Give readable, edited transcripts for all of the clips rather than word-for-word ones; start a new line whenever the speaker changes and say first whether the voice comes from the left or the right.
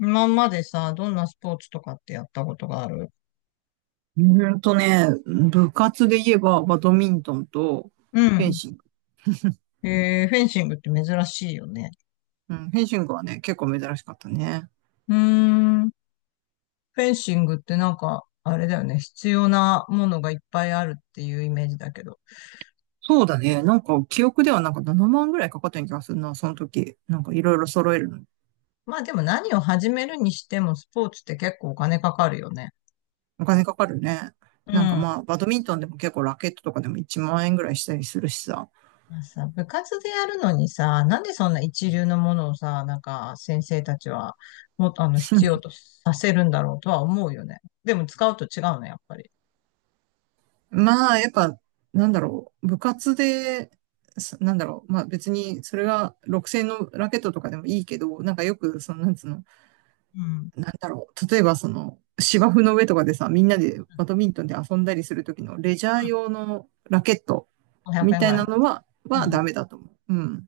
left: 今までさ、どんなスポーツとかってやったことがある？
right: うーんとね、部活で言えばバドミントンと
left: う
right: フェン
left: ん。
right: シング。
left: フェンシングって珍しいよね。
right: うん、フェンシングはね、結構珍しかったね。
left: うーん。フェンシングってなんか、あれだよね。必要なものがいっぱいあるっていうイメージだけど。
right: そうだね。なんか、記憶ではなんか7万ぐらいかかったような気がするな、その時。なんかいろいろ揃えるのに。
left: まあでも何を始めるにしてもスポーツって結構お金かかるよね。
right: お金かかるね。
left: う
right: なんかま
left: ん。
right: あ、バドミントンでも結構ラケットとかでも1万円ぐらいしたりするしさ。
left: まあさ、部活でやるのにさ、なんでそんな一流のものをさ、なんか先生たちはもっとあの必要と させるんだろうとは思うよね。でも使うと違うね、やっぱり。
right: まあ、やっぱ、なんだろう、部活で、なんだろう、まあ別にそれが6000のラケットとかでもいいけど、なんかよく、その、なんつうの、
left: うん。
right: なんだろう。例えばその芝生の上とかでさ、みんなでバドミントンで遊んだりするときのレジャー用のラケット
left: 500
right: み
left: 円
right: た
left: ぐ
right: い
left: らい
right: な
left: のや
right: の
left: つ。
right: は、
left: う
right: はダ
left: ん。
right: メだと思う。うん。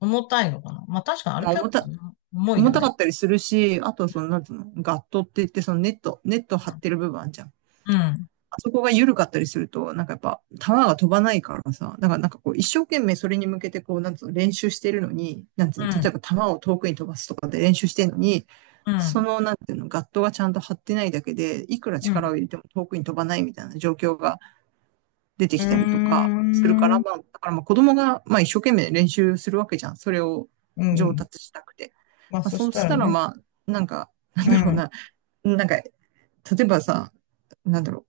left: 重たいのかな。まあ確かにあれ
right: まあ
left: 結構重い
right: 重
left: よ
right: たか
left: ね。
right: ったりするし、あとその、なんつうの、ガットって言ってそのネット張ってる部分あんじゃん。
left: うん、
right: そこが緩かったりすると、なんかやっぱ、球が飛ばないからさ、だからなんかこう、一生懸命それに向けてこう、なんつうの、練習してるのに、なんつう
left: う
right: の、
left: ん、
right: 例えば球を遠くに飛ばすとかで練習してるのに、
left: う
right: そ
left: ん、
right: の、なんていうの、ガットがちゃんと張ってないだけで、いくら
left: う
right: 力
left: ん。
right: を入れても遠くに飛ばないみたいな状況が出て
left: う
right: きたりとかするか
left: んうー
right: ら、
left: ん。
right: まあ、だからまあ子供が、まあ一生懸命練習するわけじゃん。それを
left: う
right: 上
left: ん。
right: 達したくて。
left: まあ
right: まあ
left: そ
right: そ
left: し
right: う
left: た
right: し
left: ら
right: たら
left: ね。
right: まあ、なんか、
left: う
right: な
left: ん、
right: んだろ
left: う
right: う
left: ん、
right: な、なんか、例えばさ、なんだろ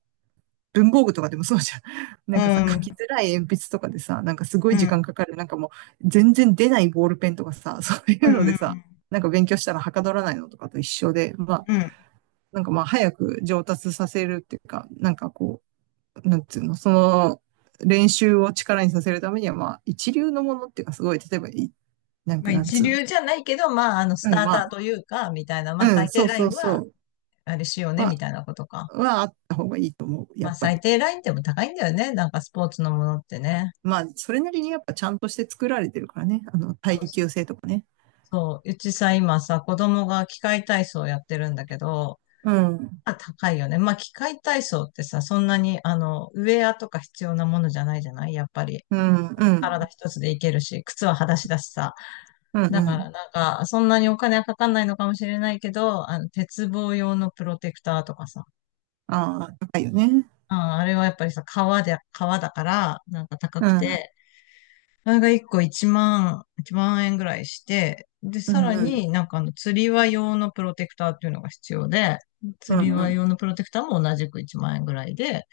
right: う、文房具とかでもそうじゃん。な
left: う
right: んかさ、書
left: ん、
right: きづらい鉛筆とかでさ、なんかすご
left: う
right: い時間
left: ん、
right: かかる。なんかもう全然出ないボールペンとかさ、そうい
left: う
right: うので
left: ん。
right: さ、なんか勉強したらはかどらないのとかと一緒で、まあ、
left: うん。
right: なんかまあ早く上達させるっていうか、なんかこう、なんつうの、その練習を力にさせるためには、まあ一流のものっていうかすごい、例えばい、なん
left: ま
right: か
left: あ
right: なん
left: 一
right: つうの。
left: 流じゃないけど、まああのス
right: う
left: タ
right: ん、
left: ー
right: ま
left: タ
right: あ、
left: ーというか、みたいな、
right: う
left: まあ
right: ん、
left: 最低
right: そう
left: ライ
right: そ
left: ン
right: うそ
left: は
right: う。
left: あれしようね、
right: は、
left: みたいなことか。
right: はあった方がいいと思う、や
left: まあ
right: っぱ
left: 最
right: り。
left: 低ラインでも高いんだよね。なんかスポーツのものってね。
right: まあ、それなりにやっぱちゃんとして作られてるからね。あの、
left: そう
right: 耐
left: そう。
right: 久性とかね。
left: そう。うちさ、今さ、子供が器械体操やってるんだけど、
right: うん。
left: あ、高いよね。まあ、器械体操ってさ、そんなに、あの、ウェアとか必要なものじゃないじゃないやっぱり。
right: うん、う
left: 体
right: ん。
left: 一つでいけるし、靴は裸足だしさ。
right: うん、う
left: だから
right: ん。
left: なんか、そんなにお金はかかんないのかもしれないけど、あの、鉄棒用のプロテクターとかさ。
right: ああ、高いよね。
left: うん、あれはやっぱりさ、革だから、なんか高
right: う
left: く
right: ん。
left: て、あれが1個1万、1万円ぐらいして、で、
right: う
left: さ
right: ん、
left: ら
right: うん。
left: になんかあの、釣り輪用のプロテクターっていうのが必要で、
right: う
left: 釣り
right: ん、う
left: 輪
right: ん。
left: 用のプロテクターも同じく1万円ぐらいで、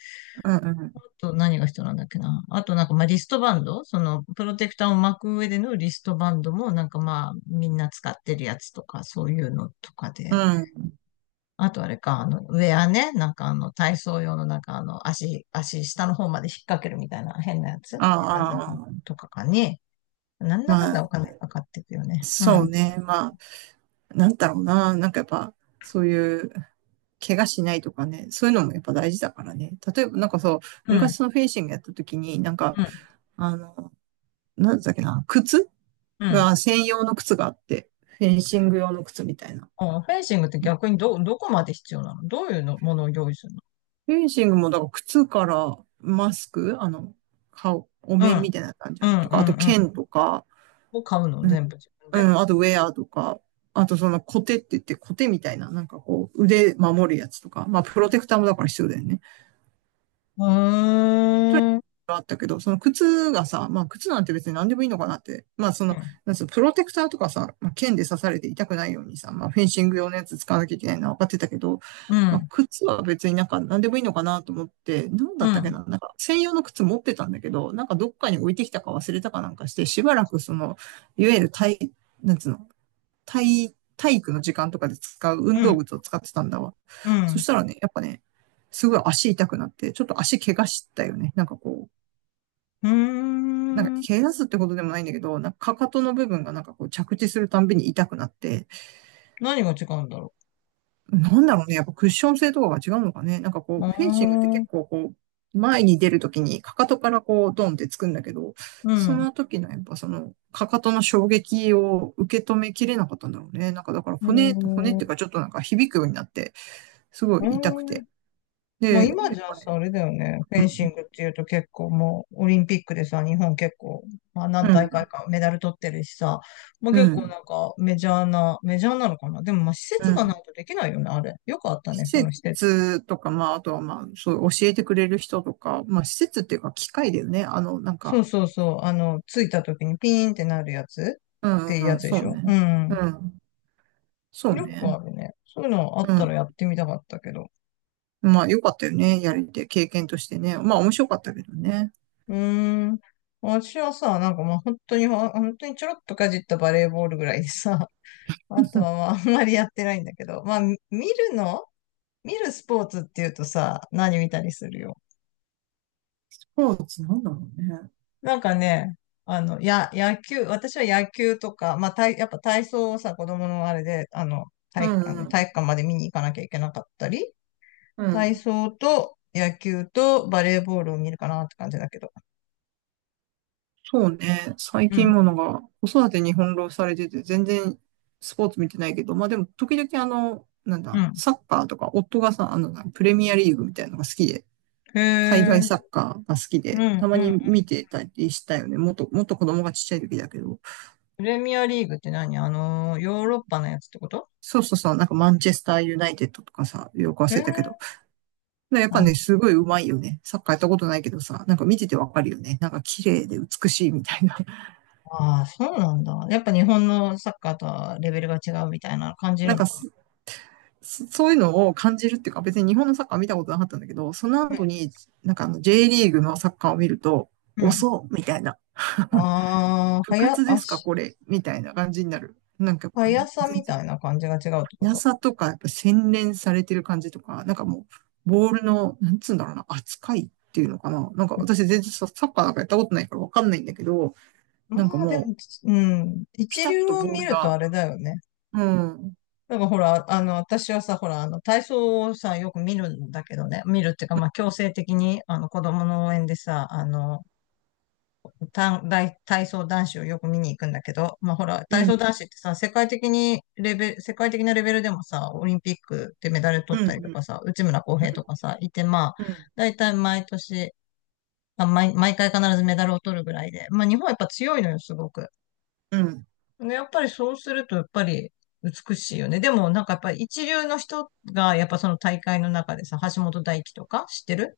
right: うん、うん。
left: と何が必要なんだっけな。あとなんかまあリストバンドそのプロテクターを巻く上でのリストバンドもなんかまあみんな使ってるやつとかそういうのとか
right: う
left: で。
right: ん。
left: あとあれか、あのウェアね。なんかあの体操用のなんかあの足下の方まで引っ掛けるみたいな変なやつ変なやつ
right: ああ、ああ
left: とかかね。なんだかん
right: ま
left: だお
right: あ、
left: 金かかっていくよね。う
right: そう
left: ん。
right: ね。まあ、なんだろうな。なんかやっぱ、そういう、怪我しないとかね、そういうのもやっぱ大事だからね。例えばなんかそう、
left: うん。
right: 昔そのフェンシングやった時に、なん
left: う
right: か、
left: ん。
right: あの、なんだっけな、
left: うん。
right: が専用の靴があって、フェンシング用の靴みたいな。
left: あ、フェンシングって逆にどこまで必要なの？どういうのものを用意するの？
right: フェンシングも、だから靴からマスク、あの、顔、お
left: う
right: 面
left: ん。
right: みたいな感じじ
left: う
right: ゃん。
left: ん。
right: と
left: う
right: か、あと
left: ん。うん。
right: 剣とか、
left: を買うの
right: うん、
left: 全部自分
right: う
left: で？
right: ん、あとウェアとか、あとそのコテって言ってコテみたいな、なんかこう、腕守るやつとか、まあ、プロテクターもだから必要だよね。
left: うーん。うん。
right: だけど、その靴がさ、まあ靴なんて別に何でもいいのかなって、まあその、なんつプロテクターとかさ、まあ、剣で刺されて痛くないようにさ、まあフェンシング用のやつ使わなきゃいけないのは分かってたけど、
left: う
right: まあ
left: ん。
right: 靴は別になんか何でもいいのかなと思って、なんだ
left: う
right: ったっけ
left: ん。
right: な、なんか専用の靴持ってたんだけど、なんかどっかに置いてきたか忘れたかなんかして、しばらくその、いわゆる体、なんつうの、体育の時間とかで使う
left: う
right: 運動
left: ん。
right: 靴を使ってたんだわ。そ
left: う
right: したらね、やっぱね、すごい足痛くなって、ちょっと足怪我したよね。なんかこう、
left: ん。
right: なんか、
left: うーん。
right: 怪我すってことでもないんだけど、なんか、かかとの部分がなんかこう着地するたんびに痛くなって、
left: 何が違うんだろ
right: なんだろうね、やっぱクッション性とかが違うのかね。なんか
left: う。
right: こ
left: う
right: う、フェンシングって
left: ー
right: 結
left: ん。
right: 構こう、前に出るときにかかとからこう、ドンってつくんだけど、
left: う
right: そ
left: ん。う
right: の時のやっぱその、かかとの衝撃を受け止めきれなかったんだろうね。なんかだから
left: ー
right: 骨っ
left: ん。う
right: ていうかちょっとなんか響くようになって、すご
left: ー
right: い痛くて。
left: ん。まあ
right: で、やっ
left: 今じゃ
right: ぱ
left: さ、
right: ね、
left: あれだよね。フ
right: う
left: ェンシ
right: ん、
left: ングっていうと結構もうオリンピックでさ、日本結構、まあ何
right: う
left: 大
right: ん、
left: 会かメダル取ってるしさ、まあ
right: う
left: 結構
right: ん、
left: なんかメジャーな、メジャーなのかな。でもまあ施
right: う
left: 設がな
right: ん。
left: いとできないよね、あれ。よくあったね、そ
right: 施
left: の施設。
right: 設とか、まあ、あとはまあ、そう、教えてくれる人とか、まあ、施設っていうか、機械だよね。あの、なん
left: そ
right: か、
left: うそうそう。あの、着いた時にピーンってなるやつ
right: う
left: って
right: ん
left: いうや
right: うん、
left: つで
right: そ
left: し
right: う
left: ょう
right: ね。う
left: ん。
right: ん、そう
left: よくあ
right: ね。
left: るね。そういうのあっ
right: う
left: たら
right: ん。
left: やってみたかったけど。
right: まあ、よかったよね。やれて、経験としてね。まあ、面白かったけどね。
left: うーん。私はさ、なんかまあ本当に、本当にちょろっとかじったバレーボールぐらいでさ、あ と
right: ス
left: はまああんまりやってないんだけど、まあみ見るの見るスポーツっていうとさ、何見たりするよ。
right: ポーツなんだろうね。
left: なんかね、あの、や、野球、私は野球とか、まあ体、やっぱ体操をさ、子供のあれで、あの、
right: う
left: あ
right: ん
left: の
right: う
left: 体
right: ん、
left: 育館まで見に行かなきゃいけなかったり、
right: う
left: 体
right: ん。
left: 操と野球とバレーボールを見るかなって感じだけど。
right: そうね。最
left: う
right: 近
left: ん。
right: ものが、子育てに翻弄されてて、全然スポーツ見てないけど、まあでも、時々あの、なん
left: う
right: だ、
left: ん。
right: サッカーとか、夫がさ、あの、プレミアリーグみたいなのが好きで、
left: へ
right: 海外サ
left: え、
right: ッカーが好き
left: う
right: で、
left: ん、
right: たま
left: う
right: に
left: ん。
right: 見てたりしたよね。もっと、もっと子供がちっちゃい時だけど。
left: プレミアリーグって何、あの、ヨーロッパのやつってこと？
right: そうそうそう、なんかマンチェスターユナイテッドとかさ、よく
left: へ
right: 忘れ
left: え、
right: たけど。やっぱね、すごい上手いよね。サッカーやったことないけどさ、なんか見ててわかるよね。なんか綺麗で美しいみたいな。
left: ああー、そうなんだ。やっぱ日本のサッカーとはレベルが違うみたいなの感じ
right: な
left: る
right: ん
left: の
right: か
left: か
right: すそういうのを感じるっていうか、別に日本のサッカー見たことなかったんだけど、その
left: な？
right: 後に、なんかあの J リーグのサッカーを見ると、
left: うん、うん。
right: 遅うみたいな。
left: ああ、
right: 部
left: はや、
right: 活で
left: あ
right: すか
left: し、
right: これみたいな感じになる。なんかやっぱ
left: 速
right: ね、
left: さ
right: 全
left: み
right: 然
left: たいな感じが違うってこと？
right: やっぱ洗練されてる感じとか、なんかもう、ボールの、なんつうんだろうな、扱いっていうのかな。なんか
left: うん。
right: 私全然サッカーなんかやったことないからわかんないんだけど、
left: ま
right: なんか
left: あで
right: も
left: も、
right: う、
left: つうん、
right: ピ
left: 一
right: タッ
left: 流
right: と
left: を
right: ボー
left: 見
right: ル
left: ると
right: が、
left: あれだよね。
right: うん、うん、
left: だからほら、あの、私はさ、ほら、あの、体操をさ、よく見るんだけどね、見るっていうか、まあ、強制的に、あの、子供の応援でさ、あの、た大体操男子をよく見に行くんだけど、まあほら、体
right: う
left: 操
right: ん、
left: 男子ってさ、世界的なレベルでもさ、オリンピックでメダル
right: う
left: 取
right: ん、
left: ったりと
right: うん、
left: かさ、内村航平とかさ、いて、まあ、
right: うん、
left: 大体毎年、あ、毎、毎回必ずメダルを取るぐらいで、まあ日本はやっぱ強いのよ、すごく。
right: うん、
left: でやっぱりそうすると、やっぱり美しいよね。でもなんかやっぱり一流の人が、やっぱその大会の中でさ、橋本大輝とか知ってる？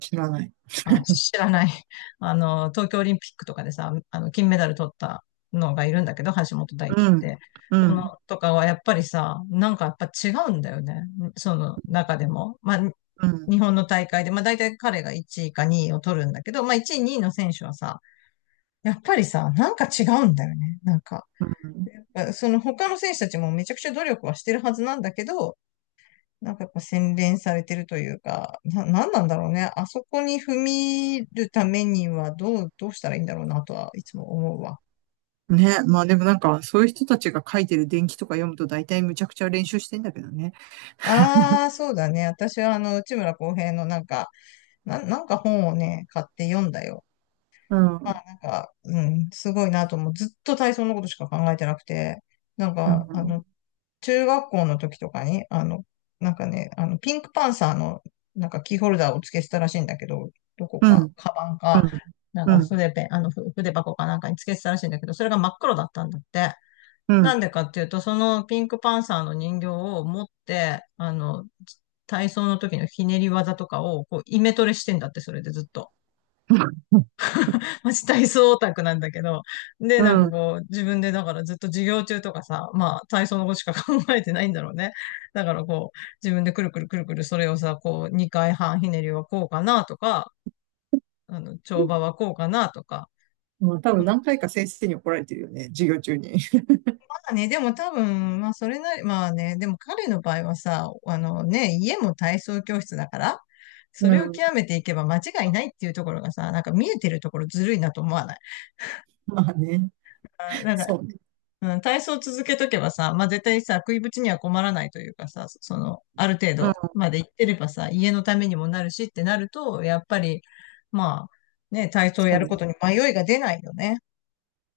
right: 知らない。
left: あ、知らない。あの、東京オリンピックとかでさ、あの、金メダル取ったのがいるんだけど、橋本大
right: う
left: 輝っ
right: ん、
left: て。
right: う
left: そ
right: ん、
left: の、とかはやっぱりさ、なんかやっぱ違うんだよね。その中でも。まあ、
right: う
left: 日
right: ん、
left: 本の大会で、まあ大体彼が1位か2位を取るんだけど、まあ1位、2位の選手はさ、やっぱりさ、なんか違うんだよね。なんか、
right: うん。
left: その他の選手たちもめちゃくちゃ努力はしてるはずなんだけど、なんかやっぱ洗練されてるというか、なんなんだろうね。あそこに踏み入るためにはどうしたらいいんだろうなとはいつも思うわ。
right: ね、まあでもなんか、そういう人たちが書いてる伝記とか読むと大体むちゃくちゃ練習してんだけどね。
left: ああ、そうだね。私はあの、内村航平のなんか、なんか本をね、買って読んだよ。
right: うん、う
left: まあ
right: ん、
left: なんか、うん、すごいなと思う。ずっと体操のことしか考えてなくて、なん
right: う
left: か、あ
right: ん、
left: の、中学校の時とかに、あの、なんかね、あの、ピンクパンサーの、なんかキーホルダーを付けてたらしいんだけど、どこ
right: う
left: か、
right: ん、
left: カバン
right: う
left: か、
right: ん、
left: なんか筆ペン、あの、ふ筆箱かなんかに付けてたらしいんだけど、それが真っ黒だったんだって。
right: う
left: な
right: ん、
left: んでかっていうと、そのピンクパンサーの人形を持って、あの、体操の時のひねり技とかを、こう、イメトレしてんだって、それでずっと。マジ体操オタクなんだけど、で、
right: う
left: なんか
right: ん、
left: こう、自分でだからずっと授業中とかさ、まあ体操のことしか考えてないんだろうね。だからこう、自分でくるくるくるくるそれをさ、こう、2回半ひねりはこうかなとか、あの、跳馬はこうかなとか。
right: まあ、多分
left: ま
right: 何回か先生に怒られてるよね、授業中に。
left: あね、でも多分、まあそれなり、まあね、でも彼の場合はさ、あのね、家も体操教室だから、そ
right: う
left: れを
right: ん。
left: 極めていけば間違いないっていうところがさ、なんか見えてるところずるいなと思わない？
right: まあね。
left: あ、なんか。
right: そうね。
left: うん、体操を続けとけばさ、まあ、絶対さ、食いぶちには困らないというかさ、その、ある程
right: う
left: 度
right: ん。
left: まで行ってればさ、家のためにもなるしってなると、やっぱり、まあ、ね、体操を
right: そ
left: や
right: う
left: る
right: ね。
left: ことに迷いが出ないよね。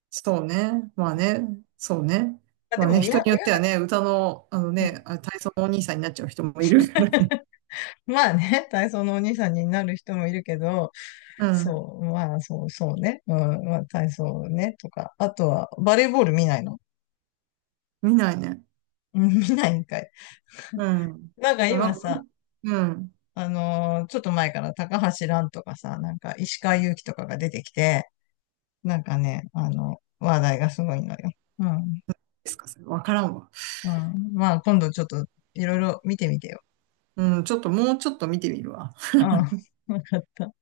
right: そうね。まあね。そうね。
left: あ、
right: ま
left: で
right: あ
left: も
right: ね、
left: 親、
right: 人によっ
left: 親
right: ては
left: が
right: ね、
left: ど
right: 歌の、あのね、
left: う。
right: 体操のお兄さんになっちゃう人もいるからね。
left: うん。 まあね、体操のお兄さんになる人もいるけど、
right: うん。
left: そう、まあ、そう、そうね。うん、まあ、体操ね、とか。あとは、バレーボール見ないの？
right: 見ないね。
left: うん。 見ないんかい。
right: うん。
left: なんか
right: もうなん
left: 今
right: か、う
left: さ、
right: ん。うん
left: ちょっと前から高橋蘭とかさ、なんか石川祐希とかが出てきて、なんかね、あの、話題がすごいのよ。うん。
right: ですか、それ。わからんわ。
left: うん。まあ、今度ちょっといろいろ見てみてよ。
right: うん。ちょっと、もうちょっと見てみるわ。
left: うん。わかった。